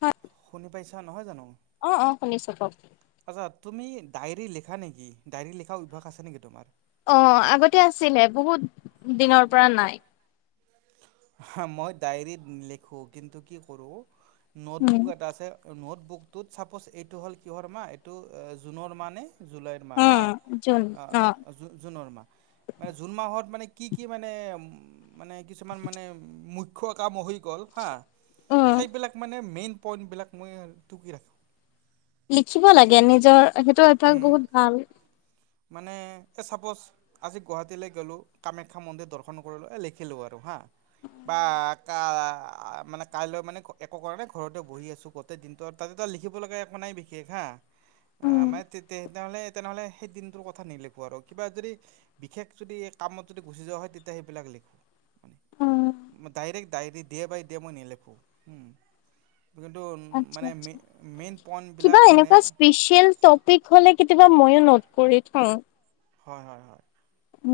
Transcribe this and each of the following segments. হয়। শুনি পাইছা নহয় জানো শুনিছোঁ [unintelligible] আচ্ছা তুমি ডায়েৰী লিখা নেকি ডায়েৰী লিখা অভ্যাস আছে নেকি তোমাৰ অ আগতে আছিলে বহুত দিনৰ পৰা নাই হ মই ডায়েৰীত লিখো কিন্তু কি কৰো উম নোটবুক এটা আছে নোটবুকটোত চাপ'জ এইটো হ'ল কিহৰ মা এইটো জুনৰ মানে জুলাইৰ মাহ উম। হা যোন অ জু জুনৰ মাহ মানে জুন মাহত মানে কি কি মানে উ মানে মানে মুখ্য কাম হৈ গল হা উম সেইবিলাক মানে মেইন পইন্টবিলাক মই টুকি ৰাখোঁ লিখিব লাগে নিজৰ সেইটো এটা ৰাখোঁ। বহুত ভাল মানে এই চাপ'জ আজি গুৱাহাটীলৈ গ'লোঁ কামাখ্যা মন্দিৰ দৰ্শন কৰিলোঁ এই লিখিলোঁ আৰু হাঁ বা কা মানে কাইলৈ মানে একো কাৰণে ঘৰতে বহি আছোঁ গোটেই দিনটো তাতে তটা লিখিব লগা একো নাই বিশেষ হা উম মানে তে তেনেহ'লে তেনেহ'লে সেই দিনটোৰ কথা নিলেখোঁ আৰু কিবা যদি বিশেষ যদি কামত যদি গুচি যোৱা হয় তেতিয়া সেইবিলাক লিখোঁ, উম ম ডাইৰেক্ট ডাই ডে বাই ডে মই নিলেখো। কিন্তু আচ্ছা মানে আচ্ছা। মে-মেইন কিবা পইণ্টবিলাক মানে এনেকুৱা স্পেচিয়েল টপিক হলে কেতিয়াবা মইো নট কৰি থওঁ। হয় হয় হয়। উ,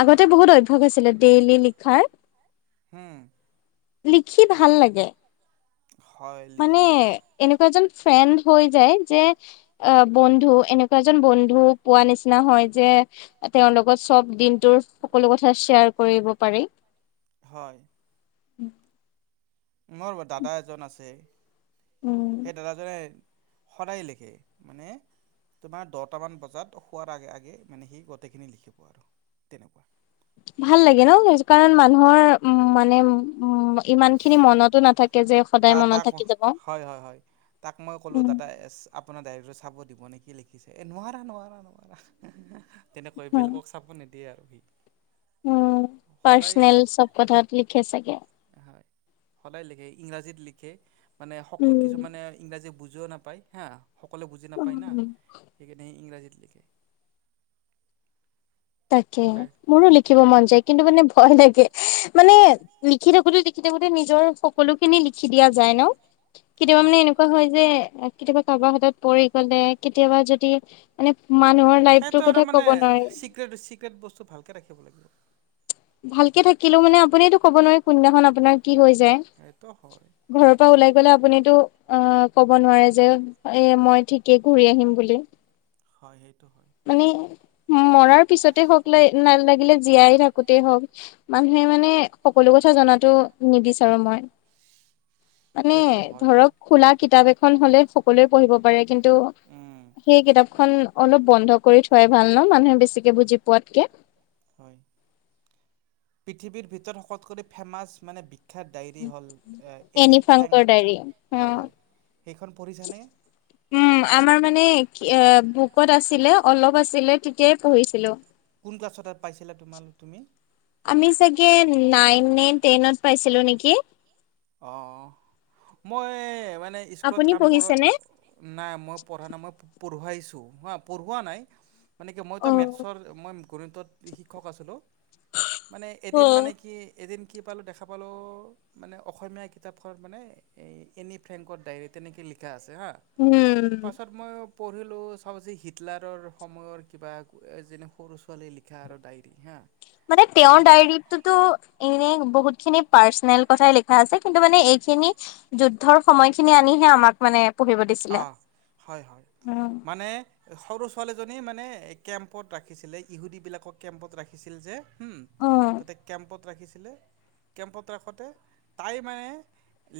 আগতে বহুত অভ্যাস আছিলে ডেইলি লিখাৰ। উম। লিখি ভাল লাগে। হয় মানে লিখিব এনেকুৱা এজন ফ্ৰেণ্ড হৈ যায় যে অ'- বন্ধু, এনেকুৱা এজন বন্ধু পোৱা নিচিনা হয় যে, তেওঁৰ লগত চব দিনটোৰ সকলো কথা শ্বেয়াৰ কৰিব পাৰি। হয়। উম। মোৰ দাদা এজন আছে। উম সেই দাদাজনে সদায় লিখে। মানে তোমাৰ দহটামান বজাত শুৱাৰ আগে-আগে মানে সি গোটেইখিনি লিখিব আৰু, তেনেকুৱা। ভাল লাগে ন' সেইজো কাৰণ মানুহৰ মানে উম ইমানখিনি মনতো নাথাকে যে, তা সদায় মনত তাক থাকি যাব। হয় হয় হয় তাক মই ক'লোঁ উম। দাদা আপোনাৰ ডায়েৰীটো চাব দিব নে? কি লিখিছে? এ নোৱাৰা - নোৱাৰা - নোৱাৰা। তেনেকৈ, বেলেগক চাব নে দিয়ে আৰু সি। উম, সদায় পাৰ্চনেল চব কথাত লিখে চাগে। হয়। সদায় লিখে, ইংৰাজীত লিখে। মানে শকত কিছুমানে ইংৰাজী বুজ য নাপায় হা। সকলোৱে বুজি নাপায় না উম সেইকাৰণে ইংৰাজীত লিখে তাকে ডাই মোৰো লিখিব মন যায় কিন্তু মানে হয় থাকে মানে লিখি থাকোতে লিখি থাকোতে নিজৰ সকলো খিনি লিখি দিয়া যায় ন'। কেতিয়াবা হয় মানে এনেকুৱা হয় যে কেতিয়াবা কাৰবাৰ হাতত পৰি গ'লে কেতিয়াবা যদি মানে মানুহৰ লাইফটোৰ কথা ক'ব নোৱাৰি। পেট বস্তু ভালকৈ ৰাখিব লাগিব। ভালকে থাকিলেও মানে আপুনি ক'ব নোৱাৰি কোনদিনাখন আপোনাৰ কি হৈ যায় সেইটো হয় ঘৰৰ পৰা ওলাই গলে আপুনিতো অ ক'ব নোৱাৰে যে এ মই ঠিকে ঘুৰি আহিম বুলি। হয় সেইটো। হয় মানে মৰাৰ। পিছতে হওক ল লাগিলে জীয়াই থাকোতেই হওক মানুহে মানে। সকলো কথা জনাত নিবিচাৰো মই মানে সেইটো হয় বাৰু ধৰক খোলা কিতাপ এখন হলে সকলোৱে পঢ়িব পাৰে কিন্তু উম সেই কিতাপখন অলপ। বন্ধ কৰি থোৱাই ভাল ন মানুহে বেছিকে বুজি পোৱাতকে। হয় পৃথিৱীৰ ভিতৰত শকলোতকৈ ফেমাচ মানে। বিখ্যাত ডায়েৰী হ'ল এনি ফ্ৰাংকৰ ডায়েৰী হয় অ' হয় সেইখন পঢ়িছানে উম আমাৰ মানে কি বুকত আছিলে অলপ আছিলে তেতিয়াই পঢ়িছিলো। কোন ক্লাছত পাইছিলা তোমাৰ আমি চাগে নাইন নন টেইনত পাইছিলো নেকি। অ' মই স্কুলত আপুনি কাম কৰ পঢ়িছেনে নাই মই পঢ়া নাই মই পঢ়। পঢ়োৱা নাই। মানে কি মইতো মেথছৰ অ মই গুৰুতত শিক্ষক আছিলোঁ। মানে এদিন মানে কি। এদিন কি পালোঁ দেখা পালোঁ মানে। অসমীয়া কিতাপখন মানে এই এনি ফ্ৰেংকৰ ডায়েৰী তেনেকৈ লিখা আছে। হা উম পাছত মই। পঢ়িলোঁ চব যেি হিটলাৰৰ সময়ৰ কিবা যেনে সৰু ছোৱালীয়ে লিখা আৰু ডায়েৰী হা। মানে তেঁওৰ ডায়েৰীত টোটো বহুত খিনি পাৰ্চনেল কথাই লিখা আছে কিন্তু মানে এইখিনি যুদ্ধৰ সময়খিনি আনিহে আমাক মানে। পঢ়িব দিছিলে। অ' হয় হয় উম, মানে সৰ ছোৱালীজনী মানে কেম্পত ৰাখিছিলে ইহুদিবিলাকক কেম্পত ৰাখিছিল যে। উম উম, তাতে কেম্পত। ৰাখিছিলে কেম্পত ৰাখোতে তাই মানে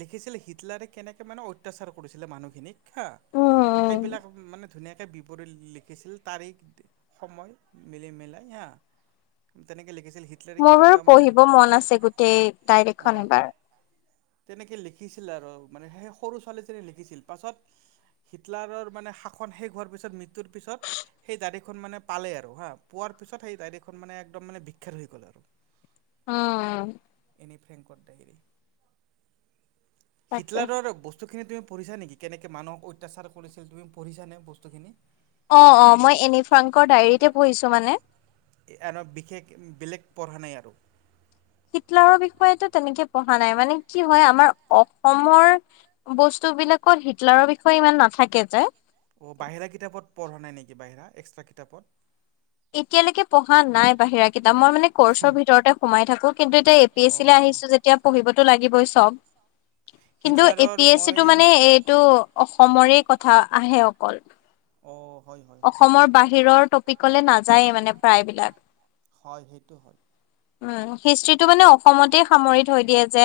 লিখিছিলে হটলাৰে কেনেকৈ মানে অত্যাচাৰ কৰিছিলে মানুহখিনিক। হা উম, সেইবিলাক মানে ধুনাকে বিৱৰী লিখিছিল তাৰিখ সময় মিলি মেলাই হা তেনেকে লিখি মোৰ বাৰু পঢ়িব মন আছে গোটেই ডায়েৰী খন অ', এবাৰ তেনেকে লিখিছিল আৰু মানে সেই সৰু ছোৱালীজনী লিখিছিল পাছত। হিটলাৰৰ মানে শাসন শেষ হোৱাৰ পিছত মৃত্যুৰ পিছত সেই দাড়ীখন মানে পালে আৰু হা পোৱাৰ পিছত সেই দাড়ীখন মানে একদম মানে বিখ্যাত হৈ গ'ল আৰু। অ' [inaudible] তাকে হিটলাৰৰ বস্তুখিনি তুমি। পঢ়িছা নেকি কেনে? মানুহক অত্যাচাৰ কৰিছিল তুমি পঢ়ছানে বস্তুখিনি। অ -অ মই এনিফ্ৰাংকৰ ডায়ৰীতে পঢ়িছো মানে এ বিশেষ বেলেগ পঢ়া নাই আৰু। হিতলাৰৰ বিষয় তো তেনেকে পঢ়া নাই মানে, কি হয় আমাৰ অসমৰ বস্তু বিলাকত হিতলাৰৰ বিষয়ে ইমান নাথাকে যে। অ', বাহিৰা কিতাপত পঢ়া নাই নেকি, বাহিৰা? এক্সট্ৰা কিতাপত? এতিয়ালেকে পঢ়া নাই বাহিৰা কিতাপ। মই মানে কৰ্চৰ ভিততে সোমাই থাকো, কিন্তু এতিয়া এ পি এছ আহিছো যেতিয়া পঢ়িবতো লাগিবই সব। কিন্তু এ পি হিটলাৰৰ এছ চিটো মই মানে এইটো অ সমৰে কথা আহে অকল। অ' হয় হয় অসমৰ বাহিৰৰ টপিক ক'লে নাযায়েই মানে প্ৰায়বিলাক। হয় হয় সেইটো হয় উম, হিষ্ট্ৰিত টো মানে অসমতেই সামৰি থৈ দিয়ে যে।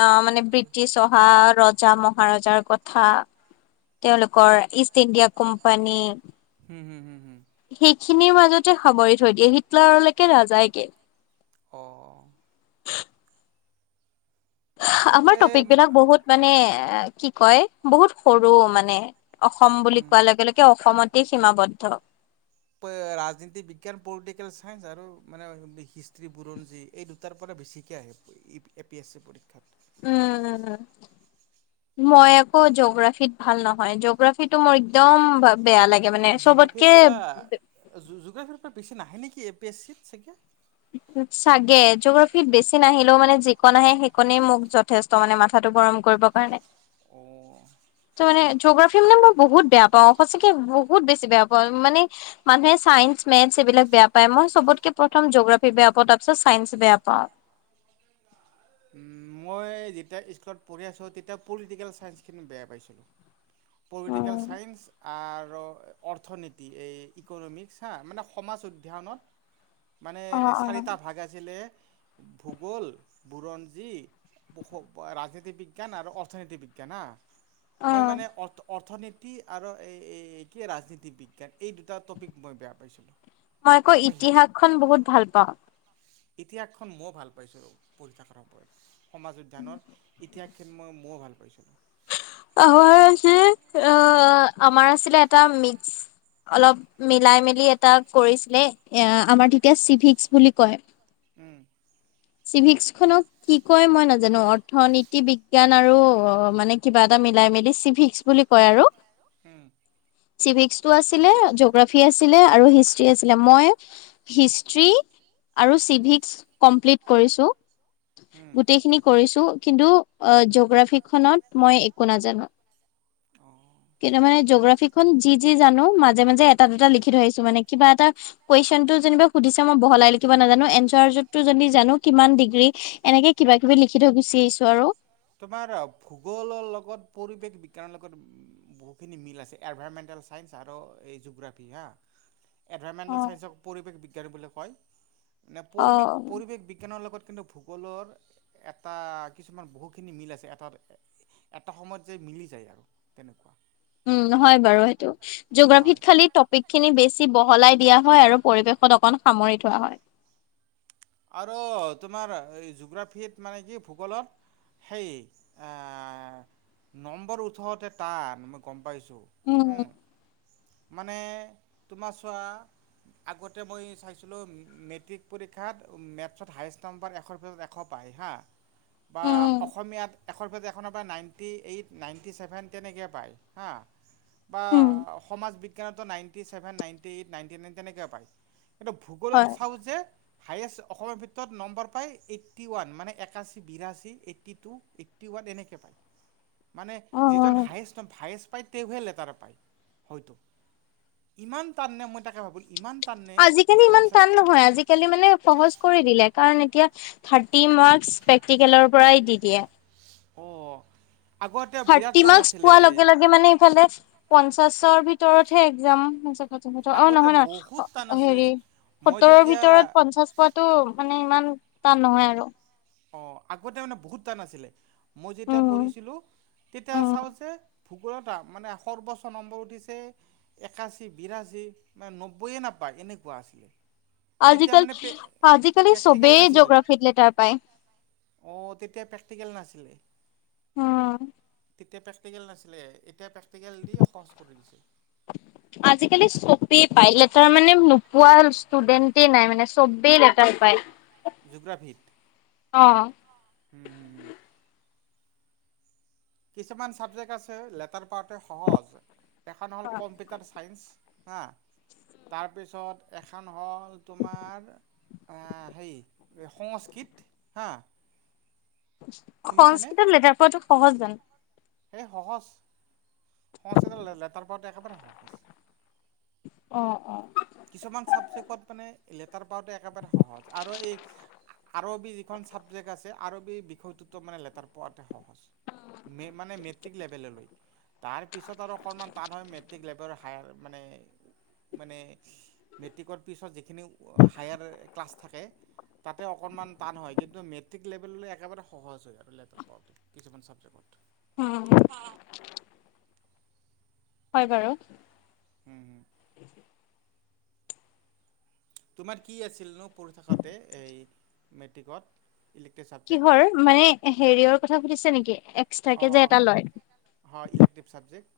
আ মানে ব্ৰিটিছ অহা, ৰজা মহাৰজাৰ কথা। তেওঁলোকৰ ইষ্ট ইণ্ডিয়া কোম্পানী হম, হম, হম, হম। সেইখিনিৰ মাজতে সামৰি থৈ দিয়ে, হিটলাৰলৈকে নাযায়গে। অ'। আমাৰ এই টপিক বিলাক বহুত মানে এ কি কয়, বহুত সৰু মানে। অসম বুলি উম। কোৱাৰ লগে লগে অসমত তেই সীমাবদ্ধ। ৰাজনীতি বিজ্ঞান, পলিটিকেল ছায়েন্ঞ্চ আৰু মানে হিষ্ট্ৰী-বুৰঞ্জী, এই দুটাৰ পৰা বেছিকৈ আহে এ পি এছ চি পৰীক্ষাত। উম, মই আকৌ জিঅ'গ্ৰাফীত ভাল নহয়। জিঅ'গ্ৰাফিটো মোৰ একদম বেয়া লাগে মানে জোগ্ৰাফিৰ চবতকে পৰা, জো-জোগ্ৰাফিৰ পৰা কুৱেষ্টন আহে নেকি, এ পি এচ চিত চাগে চাগে, জিগ্ৰাফিত বেছি নাহিলেওঁ মানে কন আহে, সেইকনেই মোক যথেষ্ট মানে মাথাটো গৰম কৰিবৰ কাৰণে। অঁ ত মানে জগ্ৰাফি মানে মই বহুত বেয়া পাওঁ, সঁচাকে বহুত বেছি বেয়া পাওঁ। মানে মানুহে চাইন্স, মেথছ এইবিলাক বেয়া পায় মই চবতকে প্ৰথম জগাফ বেয়া পাওঁ তাৰ পিছত চাইন্স বেয়া পাওঁ। মই যেতিয়া স্কুলত পঢ়ি আছোঁ, তেতিয়া পলিটিকেল চাইন্সখিনি বেয়া পাইছিলোঁ। পলিটিকেল উম চাইন্স আৰু অৰ্থনীতি, এই ইকনমিক্স হা মানে সমাজ অধ্যয়নত মানে অ অ চাৰিটা ভাগ আছিলে ভূগোল বুৰঞ্জী, ৰাজনীতি বিজ্ঞান আৰু অৰ্থনীতি বিজ্ঞান হা অ মই মানে অ-অৰ্থনীতি কি আৰু এই কি ৰাজনীতি বিজ্ঞান এই দুটা টপিক মই বেয়া পাইছিলোঁ মই আকৌ ইতিহাসখন বহুত ভাল পাওঁ ইতিহাসখন মই ভাল পাইছো পঢ়ি থাকাৰ ওপৰত সমাজ উদ্যানৰ ইতিহাস হুন ম মও ভাল পাইছিলোঁ অ হকি আ আমাৰ আছিলে এটা মিস্ক অলপ মিলাই মেলি এটা কৰিছিলে আমাৰ তেতিয়া চিভিক্স বুলি কয় উম চিভিক্স খনক কি কয় মই নাজানো অৰ্থনীতি বিজ্ঞান আৰু অ মানে কিবা এটা মিলাই মেলি চিভিক্স বুলি কয় আৰু হুম চিভিস্কটো আছিলে জগ্ৰাফি আছিলে আৰু হিষ্ট্ৰি আছিলে মই হিষ্টি আৰু চিভিস্ক কমপ্লিট কৰিছো উম, গোটেইখিনি কৰিছো কিন্তু আ জগ্ৰাফিখন মই একো নাজানো অঁ কিন্তু মানে জগ্ৰাফিখন যি যি জানো মাজে মাজে এটা দুটা লিখি থৈ আহিছো মানে কিবা এটা কুৱেশন টো যেনিবা সুধিছে মই বহলাই লিখিব নাজানো এনচাৰ যতি যদি জানো কিমান ডিগ্ৰী এনেকে কিবা কিবি লিখি থৈ গুছি আহিছো আৰু ভূগলৰ লগত পৰিৱেশ বিজ্ঞানৰ লগত বহুখিনি মিল আছে এভাইমেণ্টেল ছাইন্স আৰ এই জগ্ৰাফী অ এভাইমেণ্টেল ছাইন্সক পৰিৱেশ বিজ্ঞান বুলি কয় ন অ পৰিবেক পৰিৱেশ বিজ্ঞানৰ লগত কিন্তু ভূগোলৰ এটা কিছুমান বহুতখিনি মিল আছে এটা এটা সময়ত যে মিলি যায় আৰু তেনেকুৱা উম নহয় বাৰু সেইটো হয় জিগ্ৰাফিত খালি টপিক খিনি বেছি বহলাই দিয়া হয় আৰু পৰিৱেশত অকণ সামৰি থোৱা হয় আৰ তোমাৰ জুগ্ৰাফিত মানে কি ভূগোলত সেই আ নম্বৰ উঠাওতে টান মই গম পাইছো ত উম উম মানে তোমাৰ চোৱা আগতে মই চাইছিলোঁ মেট্ৰিক পৰীক্ষাত মেথছত হায়েষ্ট নম্বৰ এশৰ ভিতৰত এশ পায় হা বা উম অসমীয়াত এশৰ ভিত এশ ন পায় নাইণ্টি এইট নাইণ্টি ছেভেন তেনেকে পায় হা বা উম সমাজ বিগ বিজ্ঞান টো ninety seven ninety eight ninety এ তেনেকে পাই এতি ভূগোলৰ হয় চাও যে হায়েষ্ট অসমৰ ভিতৰত নম্বৰ পায় এইট্ৰি ওৱান মানে একাছী বিৰাছী এইট্ৰি টু এইট্ৰি ওৱান এনেকে পায় মানে অ অ যিজন হায়েষ্ট ত ভায়েষ্ট পাই তেওঁহে লেটাৰ পাই হয়টো ইমান টান নে মই তাকে ভাবিল ইমান টাননে আজিকালি এইখন ইমান চাৰ টান নহয় আজিকালি মানে সহজ কৰি দিলে কাৰণ এতিয়া থ্ৰাটি মাৰ্কছ্ প্ৰেক্টিকেলৰ পৰাই দি দিয়ে অ থাৰ্টি মাৰ্কছ পোৱাৰ লগে লগে মানে ইফালে পঞ্চাশৰ ভিতৰতহে এক্জাম অ আগতে নহয় বহুত টান নহয় আছিলে হেৰি মই সত্তৰৰ যেতিয়া ভিতৰত পঞ্চাশ পোৱাতো মানে ইমান টান নহয় আৰু অ আগতে মানে বহুত টান আছিলে মই যেতিয়া উম পঢ়িছিলোঁ তেতিয়া উম চাওঁ যে ভূগোলত মানে সৰ্বোচ্চ নম্বৰ উঠিছে একাশী বিৰাশী মানে নব্বৈয়ে নব্বা এনেকুৱা আছিলে। তেতিয়া আজিকাল মানে পে আজিকালি চবেই জি'গ্ৰাফি লেটাৰ পাই। অ' তেতিয়া পেক টিকেল নাছিলে। অ'। তেতিয়া প্ৰেক্টিকেল নাছিলে। এতিয়া প্ৰে আজিকালি চবে পায় লে টাৰ মানে নোপোৱা ষ্টুডেণ্টেই নাই মানে, চবেই লেটাৰ পায়। জোগ্ৰাফিট অ'। উম - হুম - হুম। কিছুমান ছাবজেক্ট আছে, লেটাৰ পাওঁতে সহজ। এখন হ'ল কম্পিউটাৰ ছায়েন্স। হা? তাৰপিছত এখান হ'ল তোমাৰ আ- সেই সংস্কৃত, হা? শুনিছানে সংস্কৃতত লেটাৰ পোৱাটো সহজ জানো? হে সহজ। সংস্কৃতত ল- লেটাৰ পোৱাটো একেবাৰে সহজ। অ' - অ'। কিছুমান ছাবজেকত মানে লেটাৰ পাওঁটো একেবাৰে সহজ আৰু এই আৰবী যিখন ছাবজেক আছে, আৰবী বিষয়টোতো মানে লেটাৰ পোৱাতে সহ হজ। মে- মানে মেট্ৰিক লেভেললৈ। তাৰ পিছত আৰু অকণমান টান হয়। মেট্ৰিক লেভেৰ হায়াৰ মানে - মানে মেট্ৰিকৰ পিছত যিখিনি হায়াৰ ক্লাছ থাকে, তাতে অকণমান টান হয়। কিন্তু মেট্ৰিক লেভেললৈ একেবাৰে সহজ হয় আৰু লেটাৰ পাওঁতে কিছুমান ছাবজেক্টত। অ'। হয় বাৰু। [inaudible] তোমাৰ কি আছিলনো পঢ়ি থকাতে এই মেট্ৰিকত? Elective subject? কিহৰ মানে হেৰিৰ কথা সুধিছে নেকি অ', এক্সট্ৰাকে যে অ', এটা লয় হয় ইলেক্টিভ ছাবজেক্ট।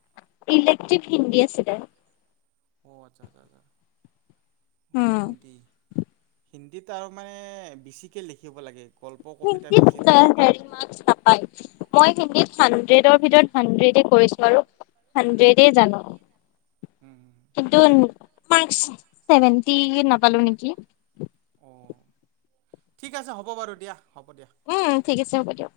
ইলেক্ট্ৰভ হিন্দী আছিল। [inaudible] অ' আচ্ছা, আচ্ছা, আচ্ছা। অ' হিন্দী। হিন্দীত আৰু মানে বেছিকে লিখিব লাগে। গল্প কবিতা বেছি হিন্দীত থাকে। হেৰি মাক্স নাপায়, মই হিন্দীত হাণ্ড্ৰেডৰ ভিতৰত হাড্ৰেডে কৰিছোঁ আৰু হাণ্ড্ৰেডে জানো। উম, কিন্তু মাক্স ছেভেন্টি নাপালো নেকি? অ ঠিক আছে হ'ব বাৰু দিয়া হ'ব দিয়া। উম ঠিক আছে হ'ব দিয়ক